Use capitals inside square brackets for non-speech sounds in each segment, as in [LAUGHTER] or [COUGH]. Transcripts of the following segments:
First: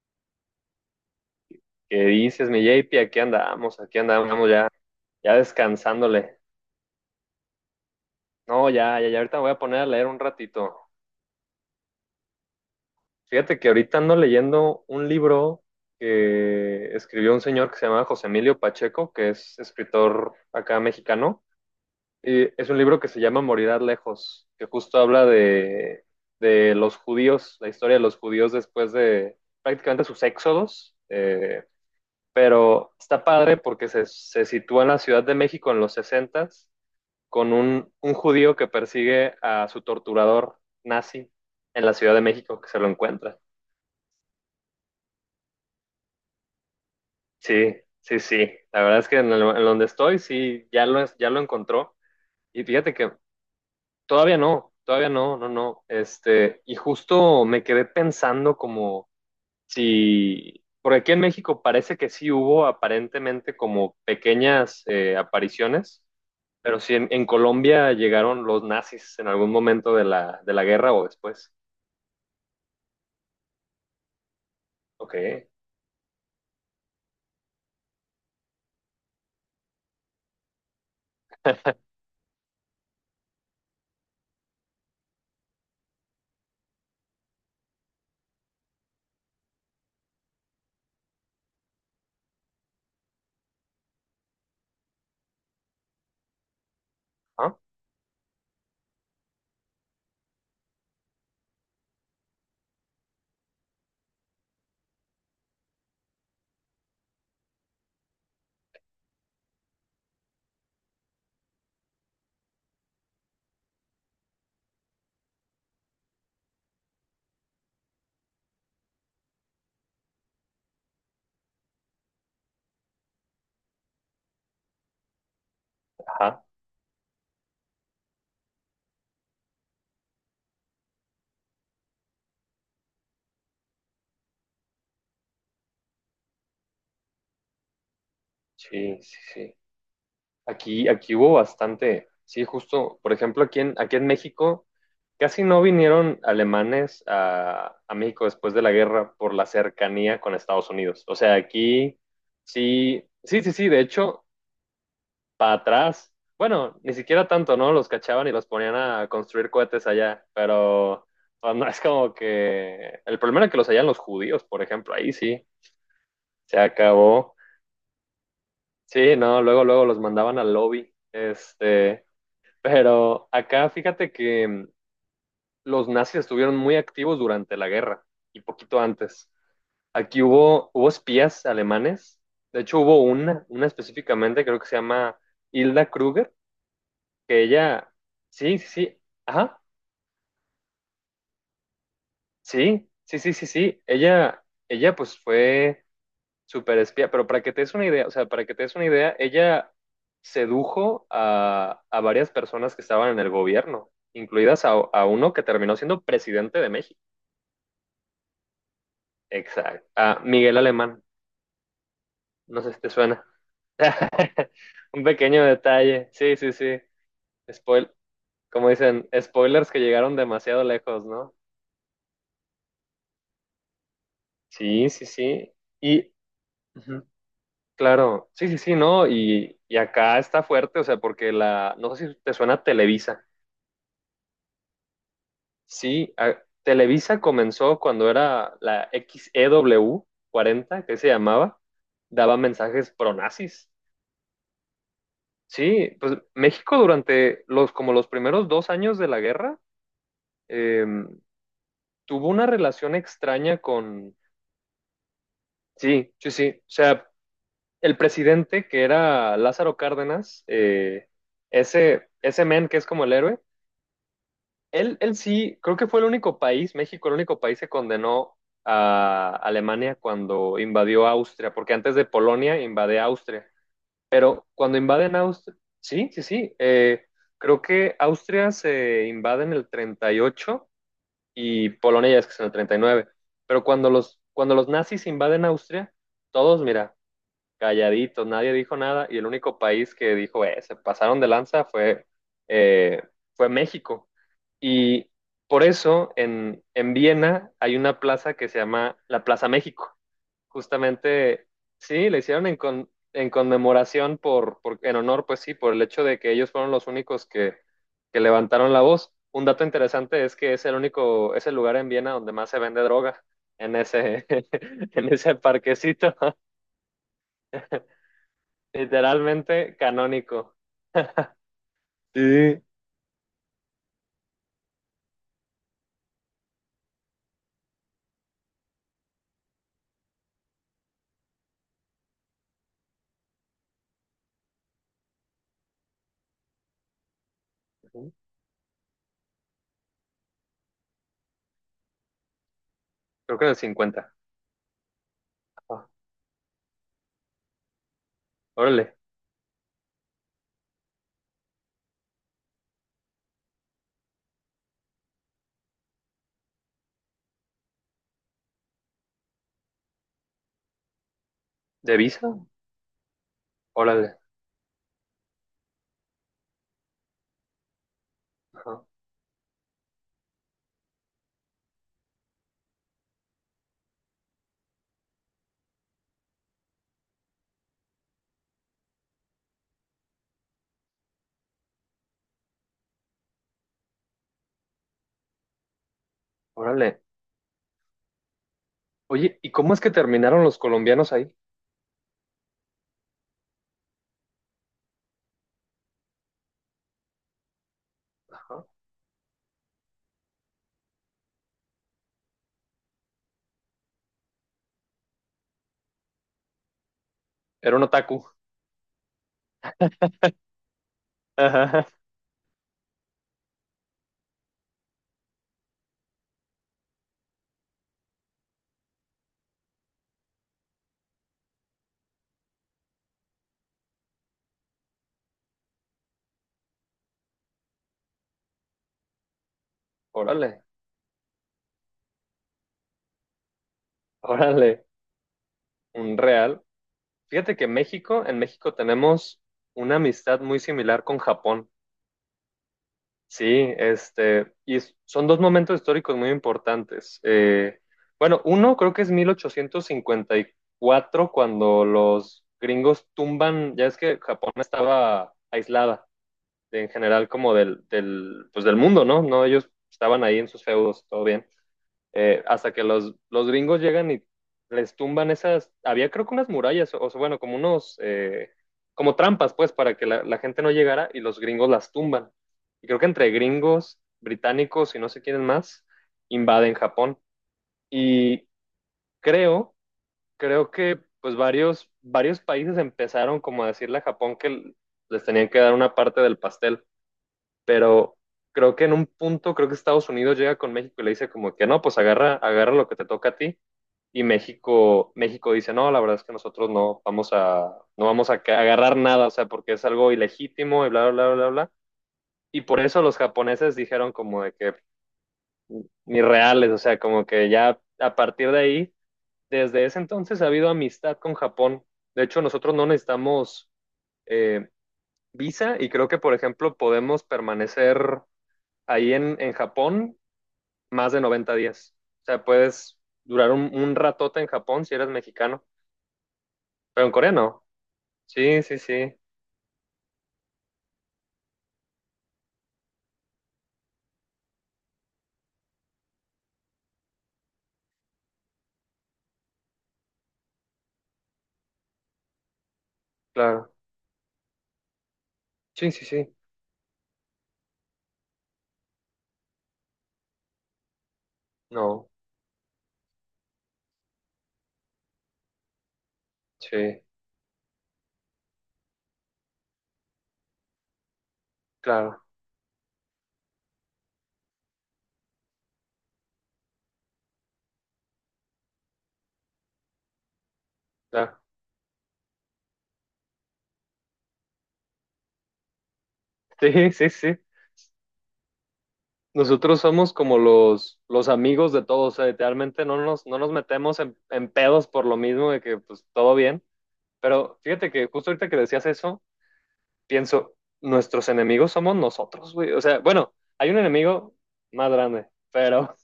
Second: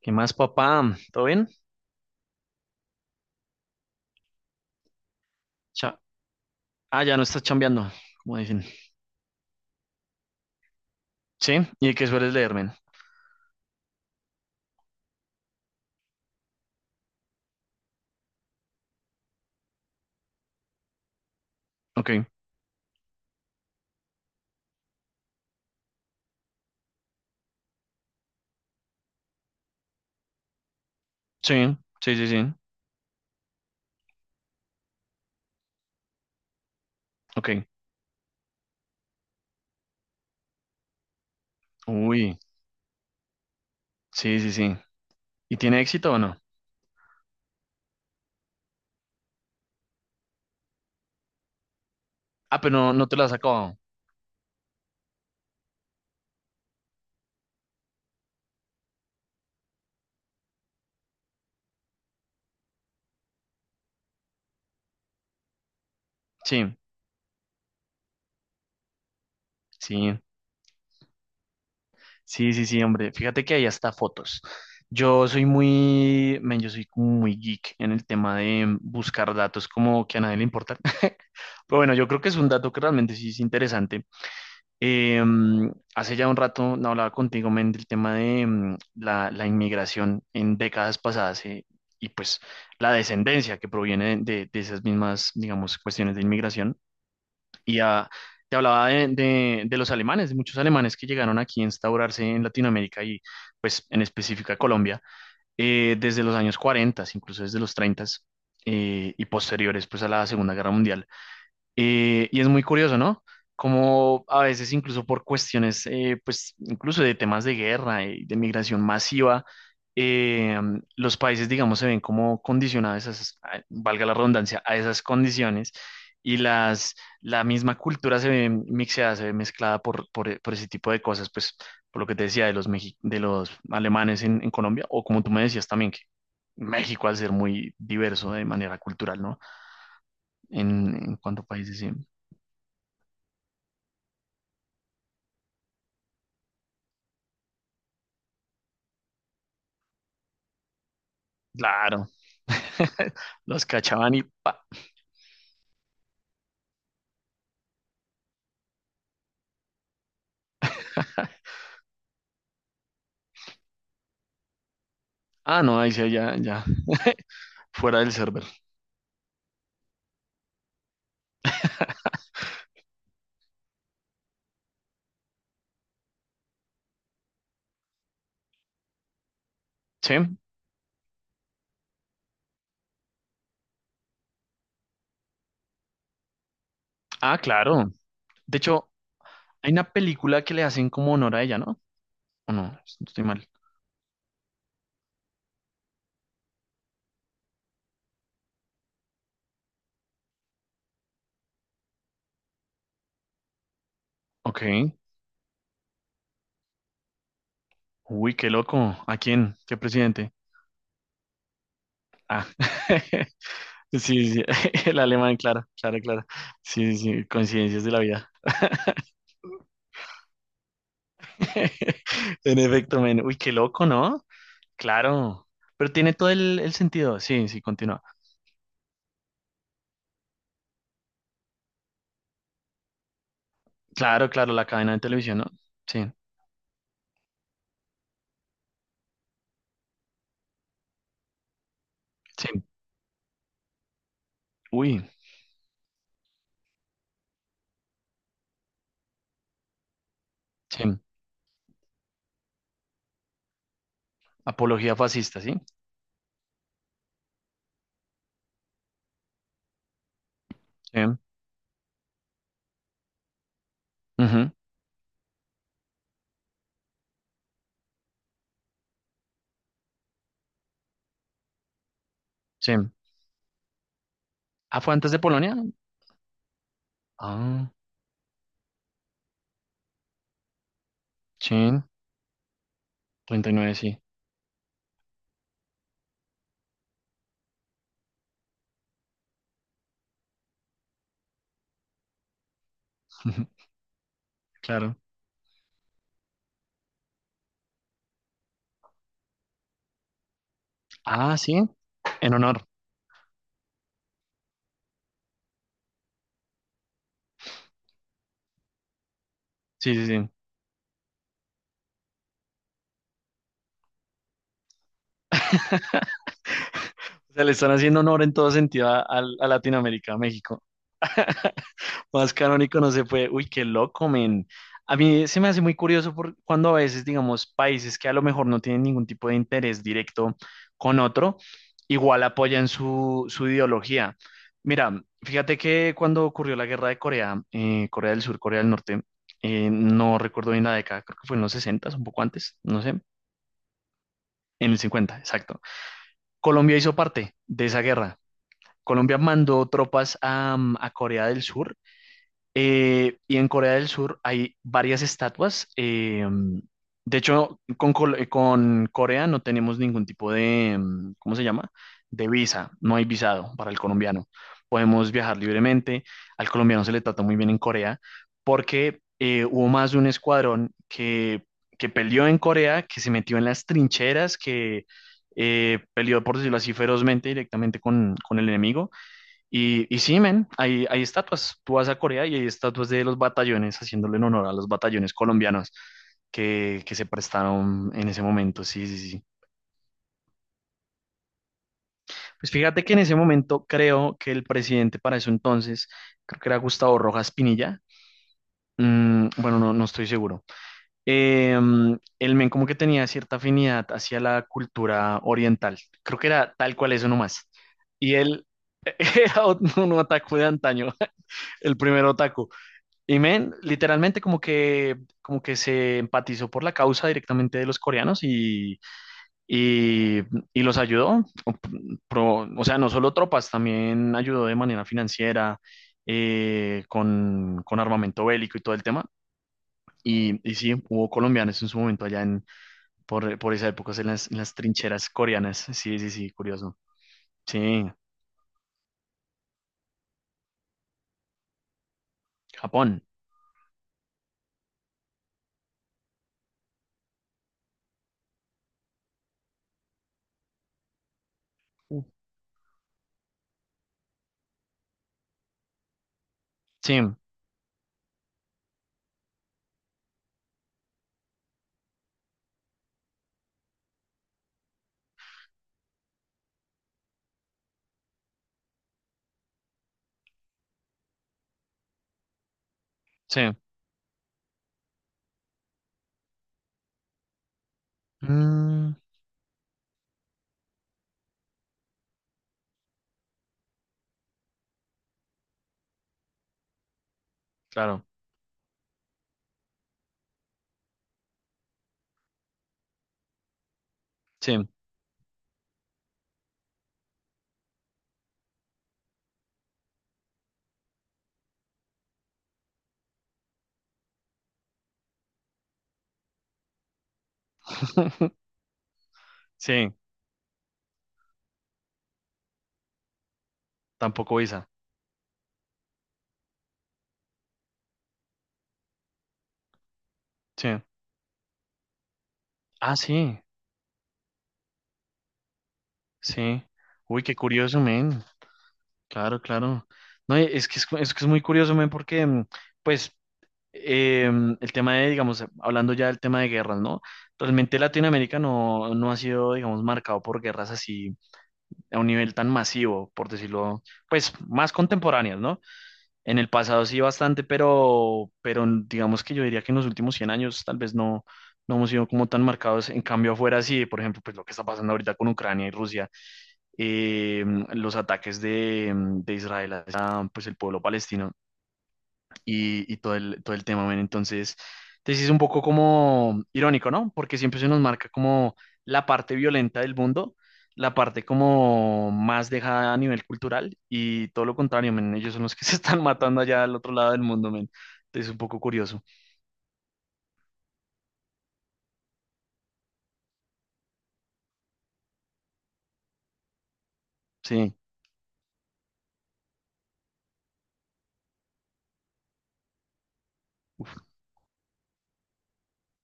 ¿Qué más, papá? ¿Todo bien? ¿Qué dices, mi JP? Aquí andamos ya, ya Cha- descansándole. Ya no estás chambeando, como dicen. No, ya, ya, ya ahorita me voy a poner a leer un ratito. Sí, ¿y qué sueles leer, men? Fíjate que ahorita ando leyendo un libro que escribió un señor que se llama José Emilio Pacheco, que es escritor acá mexicano. Ok, Y es un libro que se llama Morirás lejos, que justo habla de los judíos, la historia de los judíos después de prácticamente sus éxodos. Sí, sí, sí, sí. Pero está padre porque se sitúa en la Ciudad de México en los 60s Ok, con un judío que persigue a su torturador nazi en la Ciudad de uy, México, que se lo encuentra. sí, sí, sí. ¿Y tiene éxito o no? Sí, sí, sí. La verdad es que en donde estoy, sí, ya lo encontró. Ah, Y pero no, fíjate no que te lo has acabado. Todavía no, no, no. Este, y justo me quedé pensando como si, por aquí en México parece que sí hubo aparentemente como pequeñas apariciones, Sí, pero si en Colombia llegaron los nazis en algún momento de sí, la guerra o después. sí, sí, sí, hombre. Fíjate que hay hasta fotos. Ok. Yo soy muy, men, yo soy como muy geek en el tema de buscar datos como que a nadie le importan. [LAUGHS] Pero bueno, yo creo que es un dato que realmente sí es interesante. Hace ya un rato no hablaba contigo, men, del tema de la inmigración en décadas pasadas y pues la descendencia que proviene de esas mismas, digamos, cuestiones de inmigración. Ah, Y te hablaba de, de los alemanes, de muchos alemanes que llegaron aquí a instaurarse en Latinoamérica y pues en específico a Colombia desde los años 40, incluso desde los 30 y posteriores pues a la Segunda Guerra Mundial. Y es muy curioso, ¿no? Como a veces incluso por cuestiones, pues incluso de temas de guerra y de migración masiva, eh, los países, digamos, se ven como condicionados, valga la redundancia, a esas condiciones y ajá, la misma cultura se ve mixeada, se ve mezclada por ese tipo de cosas, pues por lo que te decía de los, de los alemanes en Colombia, o como tú me decías también, que México al ser muy diverso de manera sí, sí, cultural, ¿no? sí. Aquí, aquí En hubo cuanto a países, sí. bastante, sí, justo, por ejemplo, aquí en México casi no vinieron alemanes a México después de la guerra por la cercanía con Estados Unidos. O sea, aquí Claro. sí, [LAUGHS] sí, sí, Los sí, de cachaban y hecho, pa. para atrás, bueno, ni siquiera tanto, ¿no? Los cachaban y los ponían a construir cohetes allá, pero pues, no es como que el problema era que los hallan los judíos, por ejemplo, ahí sí, Ah, no, ahí sí, ya, se ya. [LAUGHS] acabó. Fuera del server. Sí, no, luego, luego los mandaban al lobby. Este, [LAUGHS] pero acá fíjate que los nazis estuvieron muy activos durante la guerra y poquito antes. Aquí Sí. hubo espías alemanes. De hecho, hubo una específicamente, creo que se llama Hilda Kruger, Ah, que ella, claro. sí, De sí, hecho, sí, ajá, hay una película que le hacen como honor a ella, ¿no? ¿O no? sí, sí, Estoy sí, sí, mal. sí. Ella pues fue super espía, pero para que te des una idea, o sea, para que te des una idea, ella sedujo a varias personas que estaban en el gobierno, Ok. incluidas a uno que terminó siendo presidente de México. Uy, qué loco. ¿A quién? ¿Qué Exacto. A presidente? Miguel Alemán, Ah. no sé si te suena. [LAUGHS] Sí, sí. [LAUGHS] [LAUGHS] El Un alemán, pequeño claro, claro, detalle, claro. sí, sí, sí. Sí, sí, sí, coincidencias de Spoil, la vida. como dicen, spoilers que llegaron demasiado lejos, ¿no? [LAUGHS] En efecto, men. Uy, qué loco, ¿no? Sí, sí, Claro. sí. Pero Y, tiene todo el ujú, sentido. Sí, sí, continúa. claro, sí, sí, sí, ¿no? Y acá está fuerte, o sea, porque la, no sé si te suena Televisa. Claro, claro, la cadena de televisión, ¿no? Sí, Sí, Televisa comenzó cuando era la XEW 40, que se llamaba, daba sí. mensajes pronazis. Uy, Sí, pues México durante como los primeros 2 años de la guerra, eh, sí. tuvo una relación extraña con, Apología fascista, ¿sí? sí, sí, sí, o sea, el presidente que era Lázaro Cárdenas, Sí. ese men que es como el héroe. Ujú, Él sí, creo que fue el único país, México, el único país que condenó a Alemania cuando invadió Austria, porque antes de Polonia sí. invade Austria. Pero cuando Ah, ¿fue antes invaden de Polonia? Austria, sí, sí, sí, creo Ah, que Austria se invade en el 38 sí. y Polonia ya es que es en el 39. treinta y Pero nueve, cuando sí. cuando los nazis invaden Austria, todos, mira, calladitos, nadie dijo nada y el único país que dijo, se pasaron de lanza eh, fue [LAUGHS] México. Claro. Y por eso en Viena hay una plaza que se llama la Plaza México. Ah, Justamente, sí. sí, la En hicieron honor. En conmemoración en honor, pues sí, por el hecho de que ellos fueron los únicos que levantaron la voz. Un dato Sí, sí, interesante sí. es que es el lugar en Viena donde más se vende droga, en ese, [LAUGHS] en ese parquecito, [LAUGHS] O sea, le están haciendo honor en todo sentido a, a literalmente Latinoamérica, a canónico. México. Más Sí. canónico no se puede. Uy, qué loco, men. A mí se me hace muy curioso por cuando a veces, digamos, países que a lo mejor no tienen ningún tipo de interés directo con otro, igual apoyan su, su ideología. Mira, fíjate que cuando ocurrió la guerra de Corea, Corea del Sur, Corea del Norte, no recuerdo bien la década, creo que fue en los 60, un poco antes, no sé, Creo que en el 50. en el 50 exacto. Ajá. Colombia hizo parte de esa guerra. Órale. Colombia mandó tropas a Corea del Sur y en Corea del Sur hay varias estatuas. De hecho, con, con Corea no tenemos ningún tipo de, ¿cómo se llama? ¿De De visa? visa. No hay visado para el Órale. colombiano. Podemos viajar libremente. Al colombiano se le trata muy bien en Corea Ajá. porque hubo más de un escuadrón que peleó en Corea, que se metió en las trincheras, que peleó, por decirlo así, ferozmente directamente con el enemigo y sí, men, hay estatuas. Tú vas a Corea y hay estatuas de los batallones, haciéndole en honor a los batallones colombianos que Órale. se prestaron en ese momento. Sí, sí, sí. Oye, ¿y cómo es que terminaron los colombianos ahí? Pues fíjate que en ese momento creo que el presidente para eso entonces, creo que era Gustavo Rojas Pinilla. Ajá. Bueno, no, no estoy seguro. El men como que tenía cierta afinidad hacia la cultura oriental. Creo que era tal cual eso nomás. Era un Y otaku. él [LAUGHS] era un otaku de antaño, el Ajá. primer otaku. Y men, literalmente como que se empatizó por la causa directamente de los coreanos y, y los ayudó. O sea, no solo tropas, también ayudó de manera financiera, con armamento bélico y todo el tema. Y Órale, sí, hubo colombianos en su momento allá en, por esa época en las órale, trincheras coreanas. Sí, sí, un sí, real. curioso. Fíjate que Sí, México, en México tenemos una amistad muy similar con Japón. Japón. Sí, este, y son dos momentos históricos muy importantes. Bueno, uno creo que es 1854 cuando los gringos tumban, ya es que Japón estaba aislada en Sí, general como pues del mundo, ¿no? No, ellos estaban ahí en sus feudos, todo bien. Hasta que los gringos llegan y les tumban había creo que unas murallas, o, sea, bueno, como unos, como trampas, pues, para que la gente no llegara y los gringos las tumban. Y creo que entre sí. gringos, británicos y no sé quiénes más, invaden Japón. Y Mm, creo, creo que pues varios países empezaron como a decirle a Japón que les tenían que dar una parte del pastel claro, pero creo que en un punto, creo que Estados Unidos llega con México y le dice como que no, pues agarra lo que te toca a ti. Y sí, México dice, no, la verdad es que nosotros no vamos a agarrar nada, o sea, porque es algo ilegítimo y bla, bla, bla, bla, bla. Y por eso los japoneses dijeron como de que ni reales, o sea, como que ya a [LAUGHS] partir de ahí, desde sí, ese entonces ha habido amistad con Japón. De hecho, nosotros no necesitamos tampoco visa. eh, visa y creo que, por ejemplo, podemos permanecer ahí en Japón Sí. más de 90 días. O sea, Ah, puedes sí, durar un ratote en Japón si eres mexicano, sí. pero en Uy, Corea qué no. curioso, men. Sí, sí, sí, Claro, claro. No, y es que es, es que es muy curioso, men, porque, pues, el tema de, digamos, hablando ya del tema de guerras, ¿no? Realmente Latinoamérica no, no ha sido, digamos, marcado por guerras así a un nivel tan masivo, por claro. decirlo, pues, más contemporáneas, ¿no? Sí, sí, sí. En el pasado sí bastante, pero, pero digamos que yo diría que en los últimos 100 años tal vez no, no hemos sido No, como tan marcados. En cambio, afuera sí, por ejemplo, pues lo que está pasando ahorita con Ucrania y Rusia sí, eh, los ataques de Israel a pues, el pueblo palestino claro, y todo el tema, men. Entonces, entonces es un poco como irónico, ¿no? Porque siempre se nos marca como la parte violenta del mundo, la parte claro. como más dejada a nivel cultural y todo lo contrario, men. Ellos son los que [LAUGHS] se están matando [LAUGHS] allá al Sí, otro sí, lado del sí. mundo, men. Entonces es un poco curioso. Nosotros somos como los amigos de todos, o sea, literalmente no nos metemos en pedos por lo mismo de que pues todo bien, pero Sí, fíjate que justo ahorita que decías eso, pienso, nuestros enemigos somos nosotros, güey. O sea, bueno, hay un enemigo más grande, pero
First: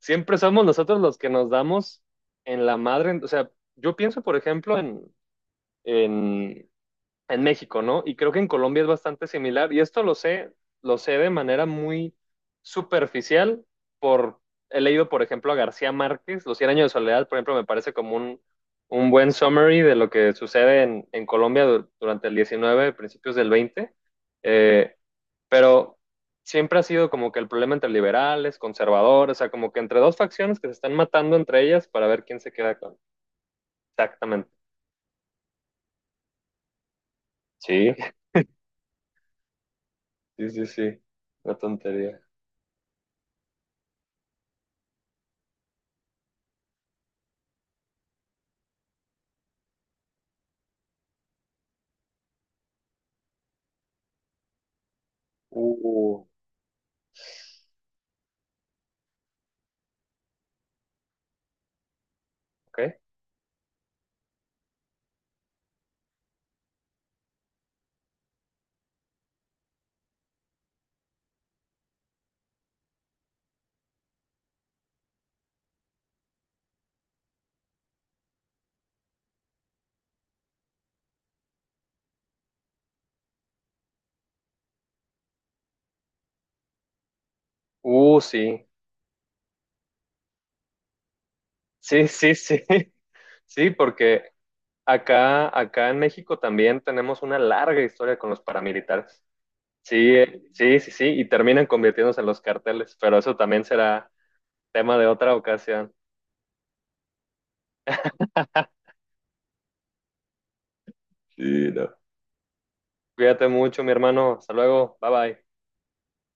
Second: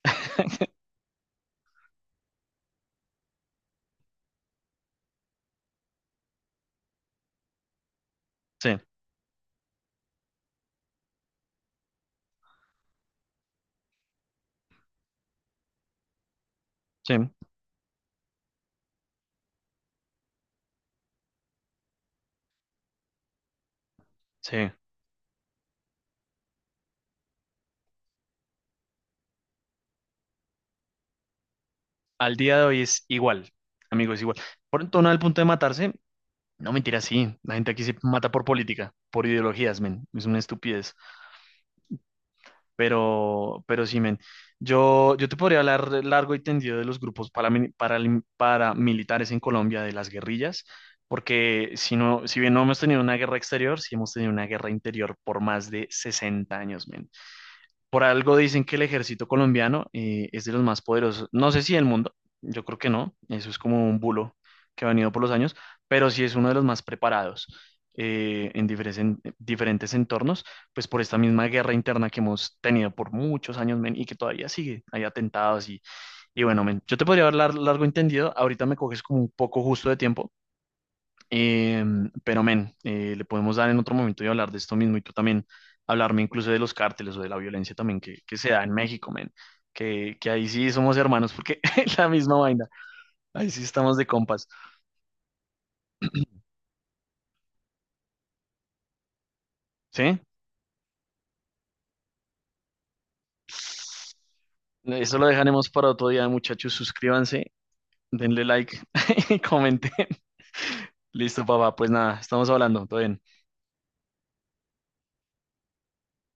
siempre somos [LAUGHS] nosotros los que nos damos en la madre. O sea, yo pienso, por ejemplo, en, en México, ¿no? Y creo que en sí, Colombia es bastante similar. Y esto lo sé de manera muy superficial por, he leído, por ejemplo, a García Márquez, Los Cien años de sí, soledad, por ejemplo, me parece como un buen summary de lo que sucede en Colombia durante el 19 principios del 20. sí. Eh, pero siempre ha sido como que el problema entre liberales, conservadores, o sea, como que entre dos facciones que se están matando entre ellas para ver Al quién se día de queda hoy con. es igual, amigos, igual. Exactamente. Por en torno al punto de matarse, no, mentira, sí. La gente aquí Sí, se mata por política, por ideologías, men. Es una sí, sí, estupidez. sí. Una tontería. Pero sí, men. Yo te podría hablar largo y tendido de los grupos paramilitares en Colombia, de las guerrillas, porque si no, si bien no hemos tenido una guerra exterior, sí hemos tenido una guerra interior por más de Uh, 60 años, men. Por algo dicen que el ejército colombiano es de los más poderosos. No sé si del mundo, yo creo que ok. no, eso es como un bulo que ha venido por los años, pero sí es uno de los más preparados en diferentes entornos, pues por esta misma guerra interna que hemos tenido por muchos años men, y que todavía sigue. Hay atentados y bueno, men, yo te podría hablar largo y tendido, ahorita me coges como un poco justo de tiempo, eh, pero, men, le podemos dar en otro momento y hablar de esto mismo y tú también hablarme incluso de los cárteles o de la violencia también que se da Sí. en México, men. Que ahí sí somos hermanos porque [LAUGHS] es Sí, la sí, misma sí. vaina. [LAUGHS] Ahí sí Sí, estamos de porque compas. acá en México también tenemos una larga historia con los paramilitares. Sí, ¿Sí? Sí, sí, sí, y terminan convirtiéndose en los carteles, pero eso también será tema de Eso lo otra dejaremos para ocasión. otro día, muchachos. Suscríbanse, denle like [LAUGHS] [LAUGHS] y comenten. Listo, Sí, papá. no. Pues nada, estamos hablando. Todo bien. Cuídate mucho, mi hermano. Hasta luego. Bye bye.